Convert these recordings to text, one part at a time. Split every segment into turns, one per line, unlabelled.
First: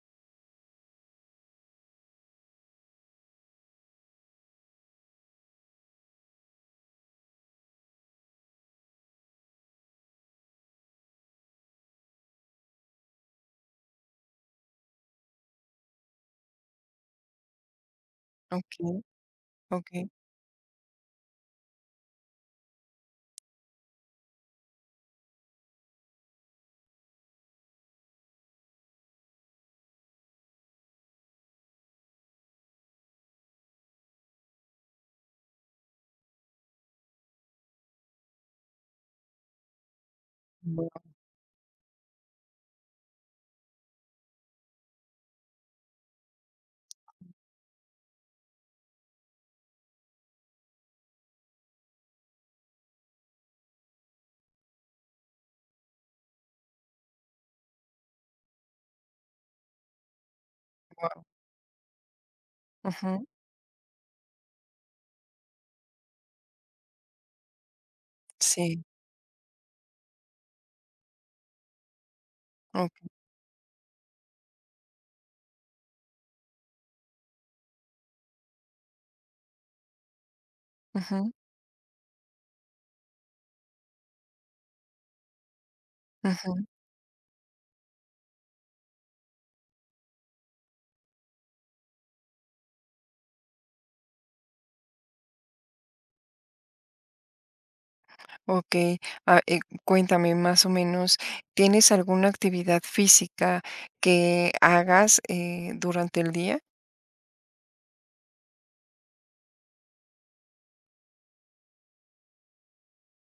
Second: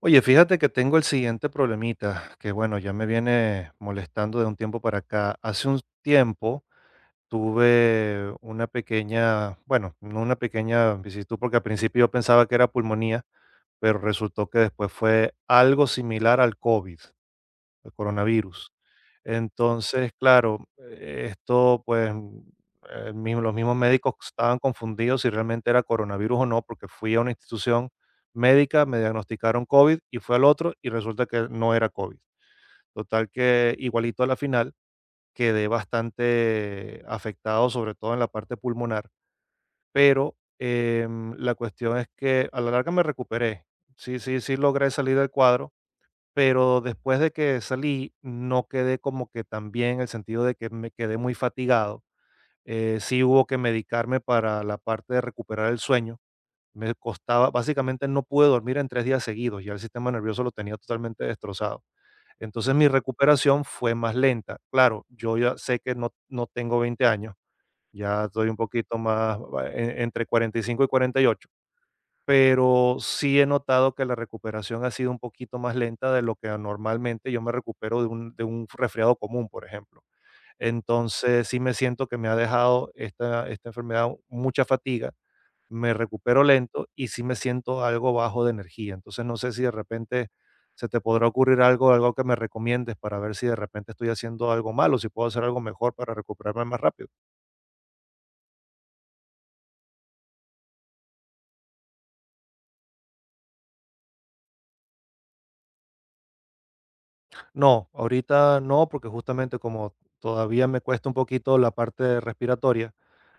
Oye, fíjate que tengo el siguiente problemita, que bueno, ya me viene molestando de un tiempo para acá. Hace un tiempo tuve una pequeña, bueno, no una pequeña vicisitud, porque al principio yo pensaba que era pulmonía, pero resultó que después fue algo similar al COVID, el coronavirus.
Okay. Okay.
Entonces, claro, esto pues los mismos médicos estaban confundidos si realmente era coronavirus o no, porque fui a una institución médica, me diagnosticaron COVID y fue al otro y resulta que no era COVID. Total que igualito a la final, quedé bastante afectado, sobre todo en la parte pulmonar, pero
Wow.
la cuestión es que a la larga me recuperé. Sí, sí, sí logré salir del cuadro, pero después de que salí, no quedé como que tan bien, en el sentido de que me quedé muy fatigado. Sí hubo que medicarme para la parte de recuperar el sueño. Me costaba, básicamente no pude dormir en 3 días seguidos, ya el sistema nervioso lo tenía
Guau.
totalmente destrozado. Entonces mi
Ujú.
recuperación fue más lenta. Claro, yo ya sé que no, no tengo 20 años, ya estoy un
Sí.
poquito más, va, entre 45 y 48, pero
Okey.
sí he notado que la recuperación ha sido un poquito más lenta de lo que normalmente yo me recupero de de un resfriado común, por ejemplo.
Ujú,
Entonces, sí me siento que me ha dejado esta enfermedad mucha fatiga, me recupero
ujú.
lento y sí me siento algo bajo de energía. Entonces, no sé si de repente se te podrá ocurrir algo, algo que me recomiendes para ver si de repente estoy haciendo algo malo, si puedo hacer algo mejor para recuperarme más rápido.
Okey. Ah, eh, cuéntame más o menos, ¿tienes alguna actividad física que hagas, durante el día?
No, ahorita no, porque justamente como todavía me cuesta un poquito la parte respiratoria,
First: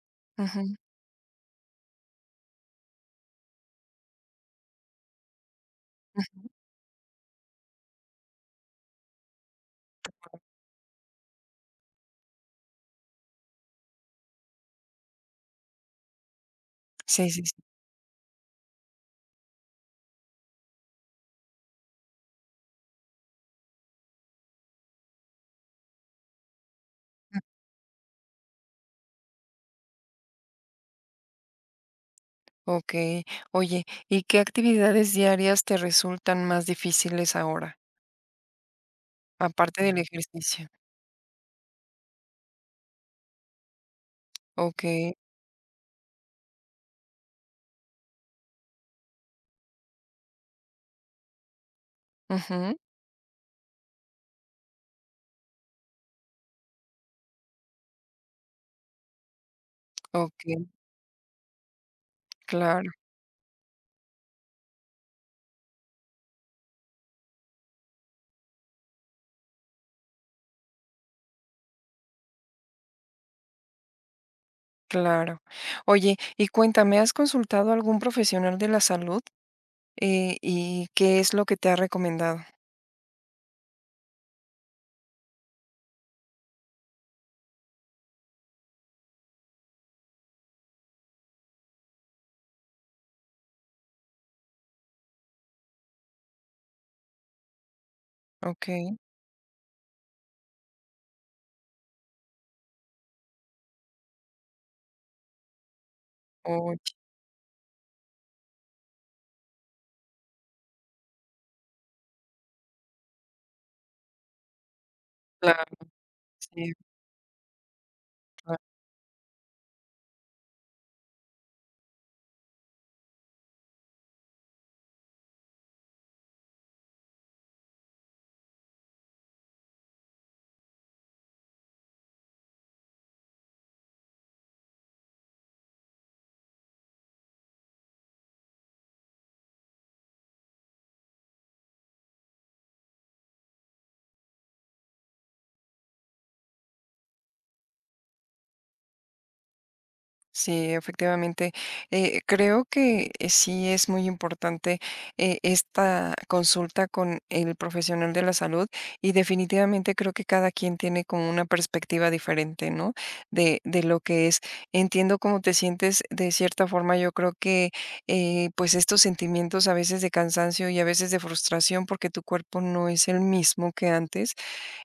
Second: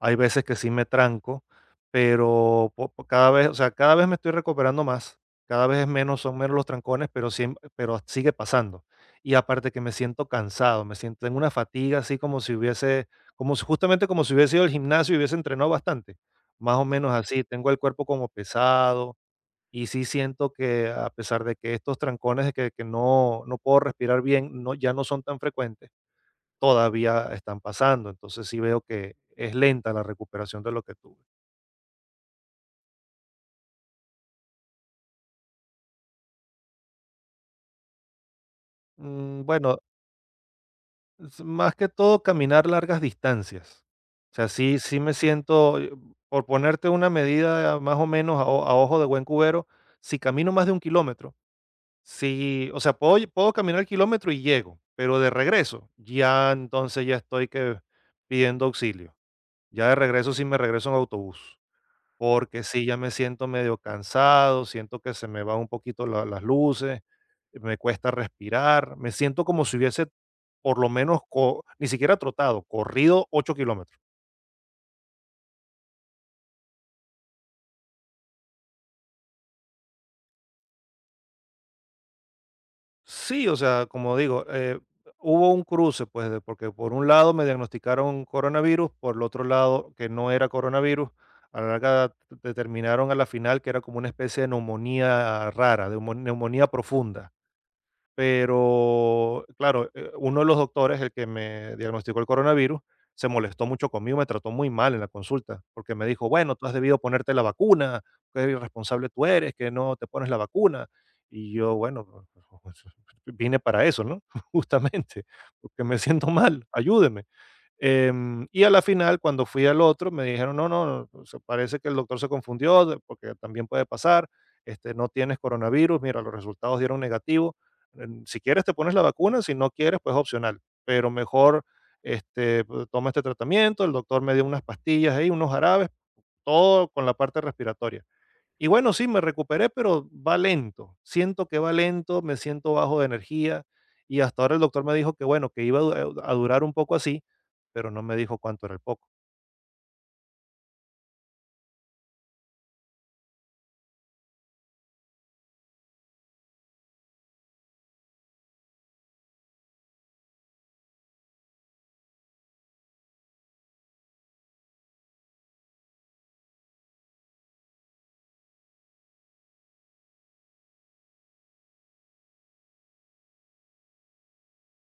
hay veces que
Ujú,
sí me tranco, pero po po cada vez, o sea, cada vez me estoy recuperando más, cada vez es menos son
ujú.
menos los trancones, pero siem pero sigue pasando. Y aparte que me siento cansado, me siento en una fatiga así como si justamente como si hubiese ido al gimnasio y hubiese entrenado bastante, más o menos
Sí, sí,
así,
sí.
tengo el cuerpo como pesado, y sí siento que a pesar de que estos trancones de que no puedo respirar bien, no, ya no son tan frecuentes, todavía están pasando. Entonces sí veo que es lenta la recuperación de lo que tuve.
Okey. Oye, ¿y qué actividades diarias te resultan más difíciles ahora?
Bueno,
Aparte del ejercicio.
es más que todo caminar largas distancias. O sea, sí, sí
Okey.
me siento, por ponerte una medida más o menos a ojo de buen cubero, si camino más de 1 kilómetro, sí,
Ujú.
o sea, puedo, puedo caminar el kilómetro y llego, pero de regreso, ya entonces ya estoy que pidiendo auxilio. Ya de regreso sí me
Okey.
regreso en autobús, porque sí,
Claro,
ya me siento medio cansado, siento que se me van un poquito las luces, me cuesta respirar, me siento como si hubiese, por lo menos, ni siquiera trotado, corrido 8 kilómetros.
claro. Oye, y cuéntame, ¿has consultado a algún profesional de la salud? ¿Y qué es lo que te ha recomendado?
Sí, o sea, como digo, hubo un cruce, pues, porque por un lado me diagnosticaron coronavirus, por el otro lado que no era coronavirus, a la larga determinaron a la final que era como una especie de neumonía rara, de neumonía profunda.
Okey.
Pero, claro, uno de los doctores, el que me diagnosticó el coronavirus, se molestó mucho conmigo, me trató muy mal en la consulta, porque me dijo: "Bueno, tú
Oh,
has debido ponerte la vacuna, qué irresponsable tú eres, que no te pones la vacuna". Y yo, bueno, vine para eso, ¿no? Justamente,
claro,
porque me siento mal,
sí,
ayúdeme.
claro.
Y a la final, cuando fui al otro, me dijeron: "No, no, no, o sea, parece que el doctor se confundió, porque también puede pasar, este, no tienes coronavirus, mira, los resultados dieron negativo. Si quieres te pones la vacuna, si no quieres, pues opcional, pero mejor este, pues, toma este tratamiento". El doctor me dio unas pastillas ahí, unos jarabes, todo con la parte respiratoria. Y bueno, sí, me recuperé, pero va lento. Siento que va lento, me siento bajo de energía y hasta ahora el doctor me dijo que bueno, que iba a durar un poco así, pero no me dijo cuánto era el poco.
Sí, efectivamente. Creo que sí es muy importante, esta consulta con el profesional de la salud, y definitivamente creo que cada quien tiene como una perspectiva diferente, ¿no? De lo que es. Entiendo cómo te sientes de cierta forma. Yo creo que, pues, estos sentimientos a veces de cansancio y a veces de frustración, porque tu cuerpo no es el mismo que antes.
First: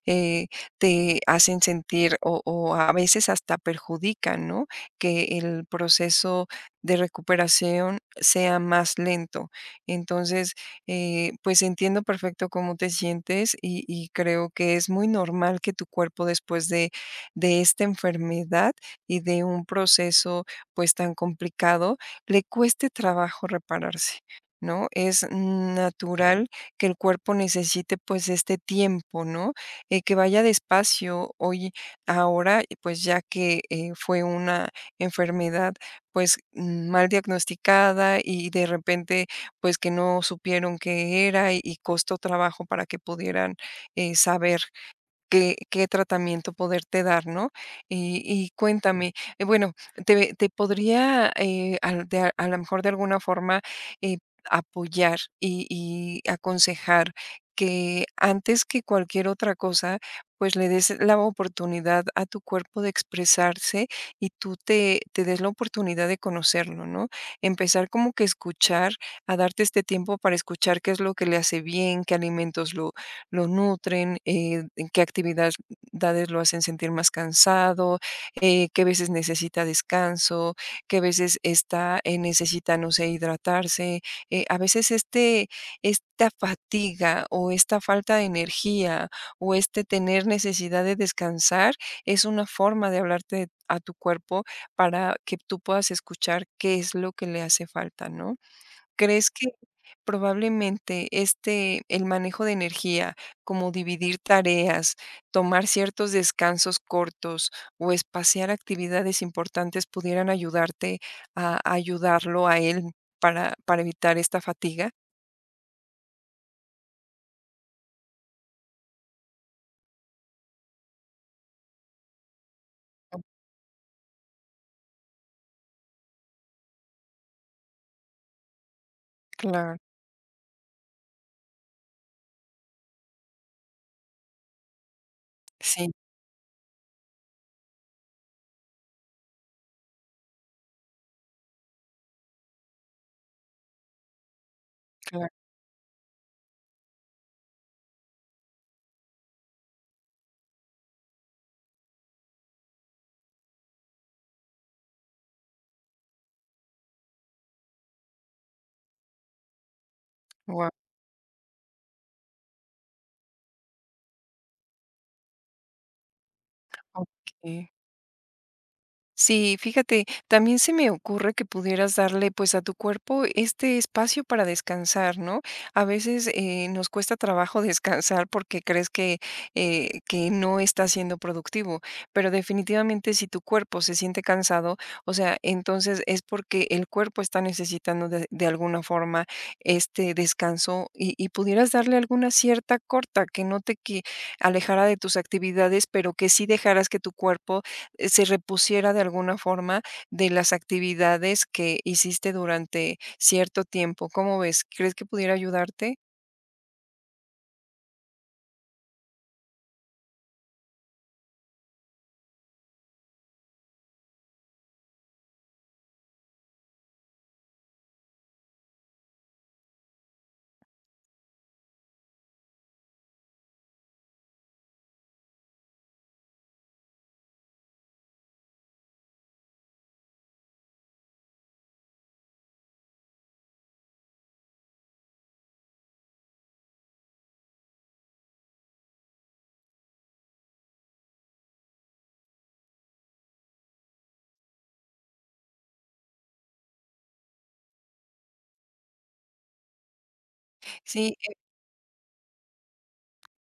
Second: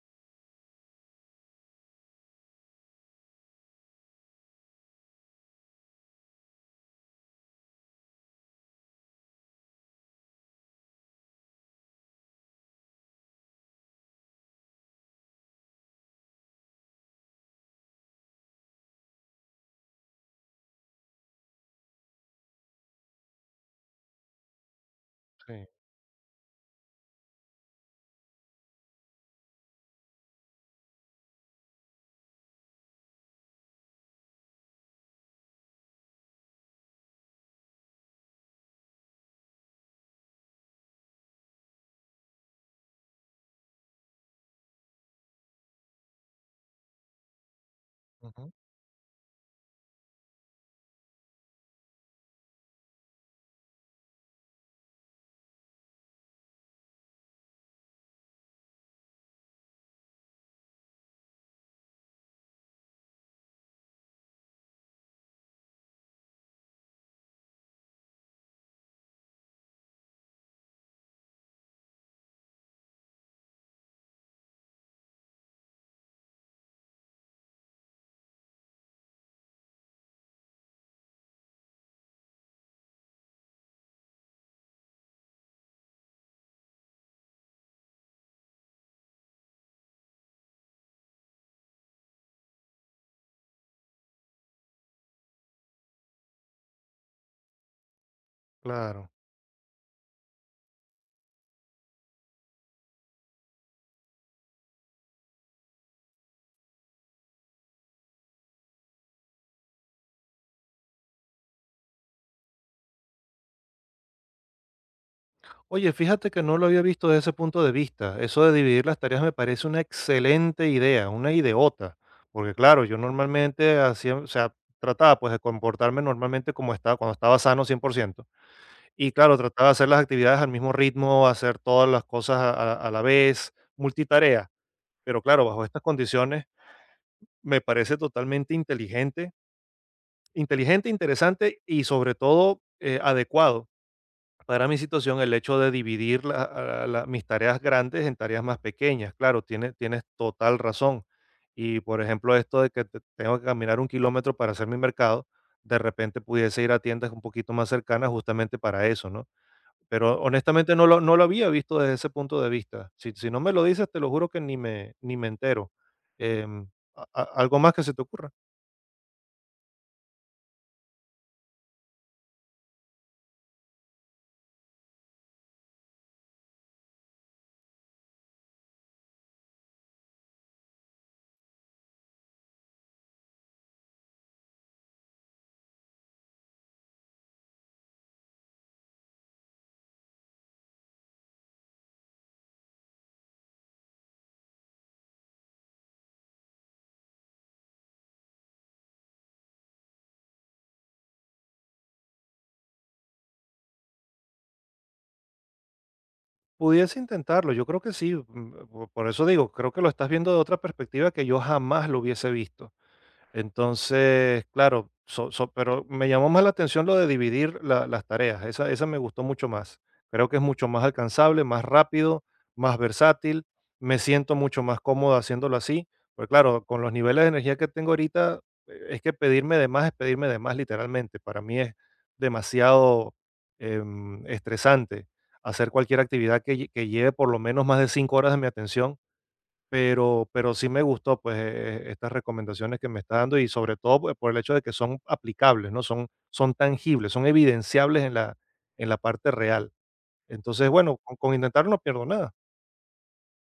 eh, Te hacen sentir o a veces hasta perjudican, ¿no? Que el proceso de recuperación sea más lento. Entonces, pues entiendo perfecto cómo te sientes y creo que es muy normal que tu cuerpo después de esta enfermedad y de un proceso pues tan complicado, le cueste trabajo repararse. ¿No? Es
Sí.
natural que el cuerpo necesite pues este tiempo, ¿no? Que vaya despacio hoy, ahora, y pues ya que fue una enfermedad pues mal diagnosticada y de repente pues que no supieron qué era y costó trabajo para que pudieran saber qué qué tratamiento poderte dar, ¿no? Y
Ujú.
cuéntame, bueno, te te podría, al de a lo mejor de alguna forma, eh, apoyar y aconsejar que antes que cualquier otra cosa, pues, le des la oportunidad a tu cuerpo de expresarse y tú te te des la oportunidad de conocerlo, ¿no? Empezar como que escuchar, a darte este tiempo para escuchar qué es lo que le hace bien, qué alimentos lo nutren, en qué actividades lo hacen sentir más cansado, qué veces necesita descanso, qué veces está, necesita, no sé, hidratarse. A veces este, esta fatiga o esta falta de energía o este tener necesidad de descansar es una forma de hablarte a tu cuerpo para que tú puedas escuchar qué es lo que le hace falta, ¿no?
Claro.
¿Crees que Probablemente, este, el manejo de energía, como dividir tareas, tomar ciertos descansos cortos o espaciar actividades importantes pudieran ayudarte a ayudarlo a él para evitar esta fatiga.
Oye, fíjate que no lo había visto desde ese punto de vista. Eso de dividir las tareas me parece una excelente idea, una ideota, porque claro, yo normalmente hacía, o sea, trataba pues de comportarme normalmente como estaba cuando estaba sano 100%. Y claro, trataba de
Claro,
hacer las actividades al mismo ritmo, hacer todas las cosas a la vez, multitarea. Pero claro, bajo estas
sí,
condiciones me parece totalmente inteligente, inteligente, interesante y sobre todo adecuado para mi situación
claro,
el hecho de dividir mis tareas grandes en tareas más pequeñas. Claro, tienes total razón. Y por ejemplo, esto de que tengo que caminar 1 kilómetro para hacer mi mercado, de repente pudiese ir a tiendas un poquito más cercanas justamente para eso, ¿no? Pero
guau,
honestamente no lo había visto desde ese punto de vista. Si no me lo dices, te lo juro que ni me entero. Em, a a algo
okey.
más que se te ocurra.
Sí, fíjate, también se me ocurre que pudieras darle pues a tu cuerpo este espacio para descansar, ¿no? A veces nos cuesta trabajo descansar porque crees que no está siendo productivo, pero definitivamente si tu cuerpo se siente cansado, o sea, entonces es porque el cuerpo está necesitando de alguna forma este descanso y pudieras darle alguna cierta corta que no te que alejara de tus actividades, pero que sí dejaras que tu cuerpo se repusiera de alguna forma de las actividades que hiciste durante cierto tiempo, ¿cómo ves? ¿Crees que pudiera ayudarte?
Pudiese intentarlo, yo creo que sí, po por eso digo, creo que lo estás viendo de otra perspectiva que yo jamás lo hubiese visto. Entonces, claro, pero me llamó más la atención lo de dividir las tareas. Esa me gustó mucho más. Creo que es mucho más alcanzable, más rápido, más versátil. Me siento mucho más cómodo haciéndolo así. Porque claro, con los niveles de energía que tengo ahorita, es que pedirme de más es pedirme de más literalmente. Para mí es demasiado estresante hacer cualquier actividad que, que lleve por lo menos más de 5 horas de mi atención, pero sí me gustó, pues, estas recomendaciones que me está dando y sobre todo por el hecho de que son aplicables, ¿no? Son tangibles, son evidenciables en la parte real. Entonces, bueno,
Sí,
con intentar no pierdo nada.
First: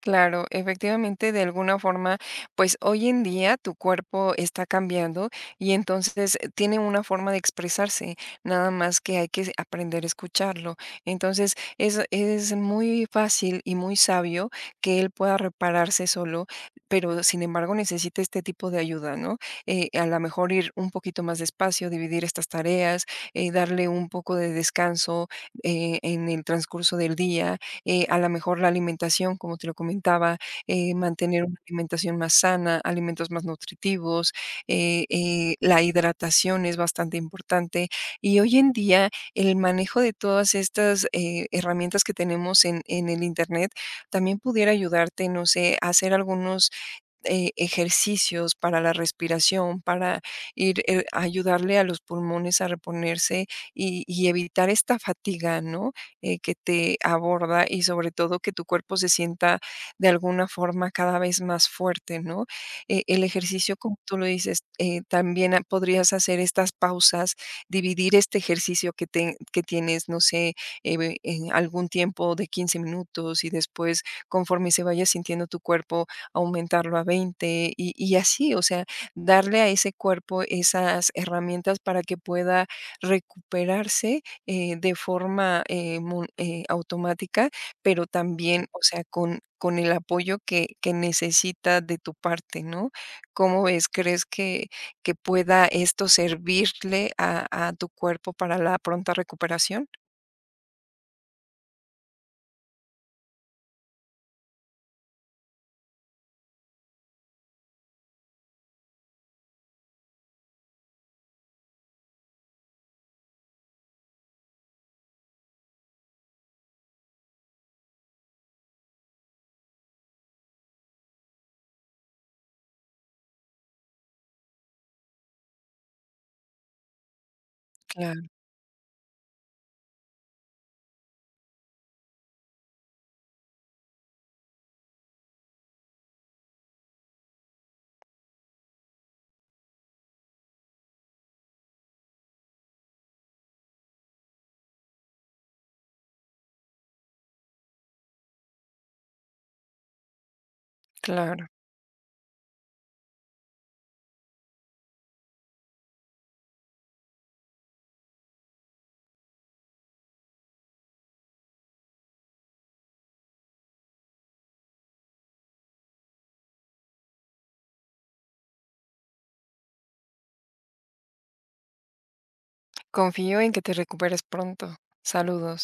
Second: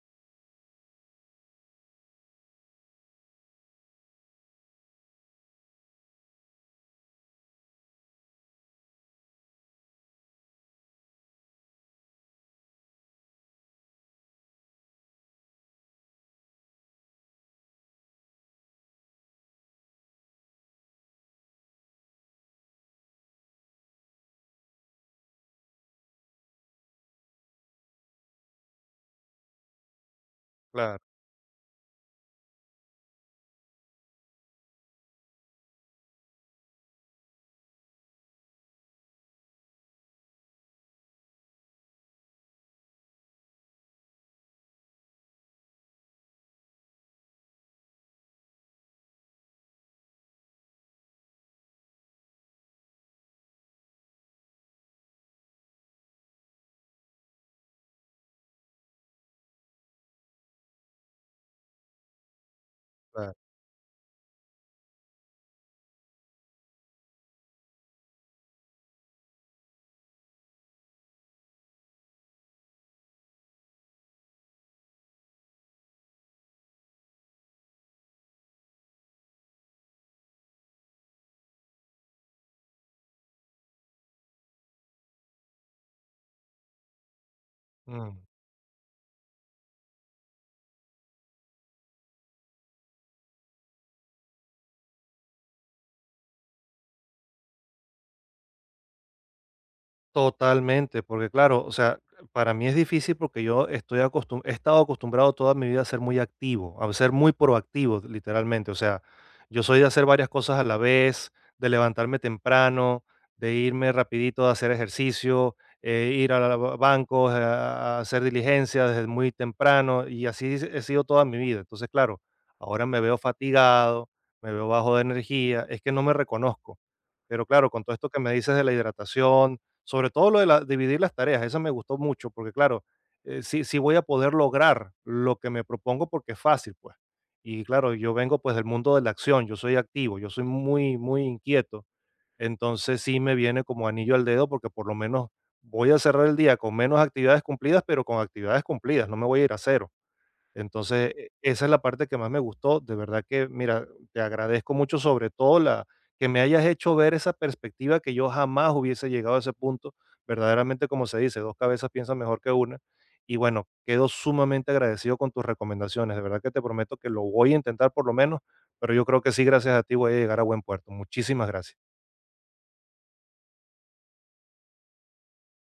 claro, efectivamente, de alguna forma, pues hoy en día tu cuerpo está cambiando y entonces tiene una forma de expresarse, nada más que hay que aprender a escucharlo. Entonces, es muy fácil y muy sabio que él pueda repararse solo, pero sin embargo necesita este tipo de ayuda, ¿no? A lo mejor ir un poquito más despacio, dividir estas tareas, darle un poco de descanso en el transcurso del día a lo mejor la alimentación, como te lo comentaba,
Claro,
mantener una alimentación más sana, alimentos más nutritivos, la hidratación es bastante importante. Y hoy en día el manejo de todas estas herramientas que tenemos en el Internet también pudiera ayudarte, no sé, a hacer algunos ejercicios para la respiración, para ir ayudarle a los pulmones a reponerse y evitar esta fatiga, ¿no? Que te aborda y sobre todo que tu cuerpo se sienta de alguna forma cada vez más fuerte, ¿no? El
claro.
ejercicio, como tú lo dices, también podrías hacer estas pausas, dividir este ejercicio que tienes, no sé, en algún tiempo de 15 minutos y después, conforme se vaya sintiendo tu cuerpo, aumentarlo a 20 y así, o sea, darle a ese cuerpo esas herramientas para que pueda recuperarse de forma automática, pero
Mm.
también, o sea, con el apoyo que necesita de tu parte, ¿no? ¿Cómo ves? ¿Crees que pueda esto servirle a tu cuerpo para la pronta recuperación?
Totalmente, porque claro, o sea, para mí es difícil porque yo estoy acostum he estado acostumbrado toda mi vida a ser muy activo, a ser muy proactivo, literalmente. O sea, yo soy de hacer varias cosas a la vez, de levantarme temprano, de irme rapidito a hacer ejercicio, ir bancos, a hacer diligencias desde muy temprano y así he sido toda mi vida. Entonces, claro, ahora me veo fatigado, me veo bajo de energía, es que no me reconozco. Pero claro, con todo esto que
Claro,
me dices de la hidratación, sobre todo lo de la dividir las tareas, eso me gustó mucho, porque claro, sí voy a poder lograr lo que me propongo porque es fácil, pues. Y claro, yo vengo, pues, del mundo de la acción, yo soy activo, yo soy muy, muy inquieto, entonces sí me viene como anillo al dedo, porque por lo menos voy a cerrar el día con menos actividades cumplidas, pero con actividades cumplidas, no me voy a ir a cero. Entonces,
claro.
esa es la parte que más me gustó. De verdad que, mira, te agradezco mucho, sobre todo la que me hayas hecho ver esa perspectiva que yo jamás hubiese llegado a ese punto. Verdaderamente, como se dice, dos cabezas piensan mejor que una. Y bueno, quedo sumamente agradecido con tus recomendaciones. De verdad que te prometo que lo voy a intentar por lo menos, pero yo creo que sí, gracias a ti voy a llegar a buen puerto. Muchísimas gracias.
Confío en que te recuperes pronto. Saludos.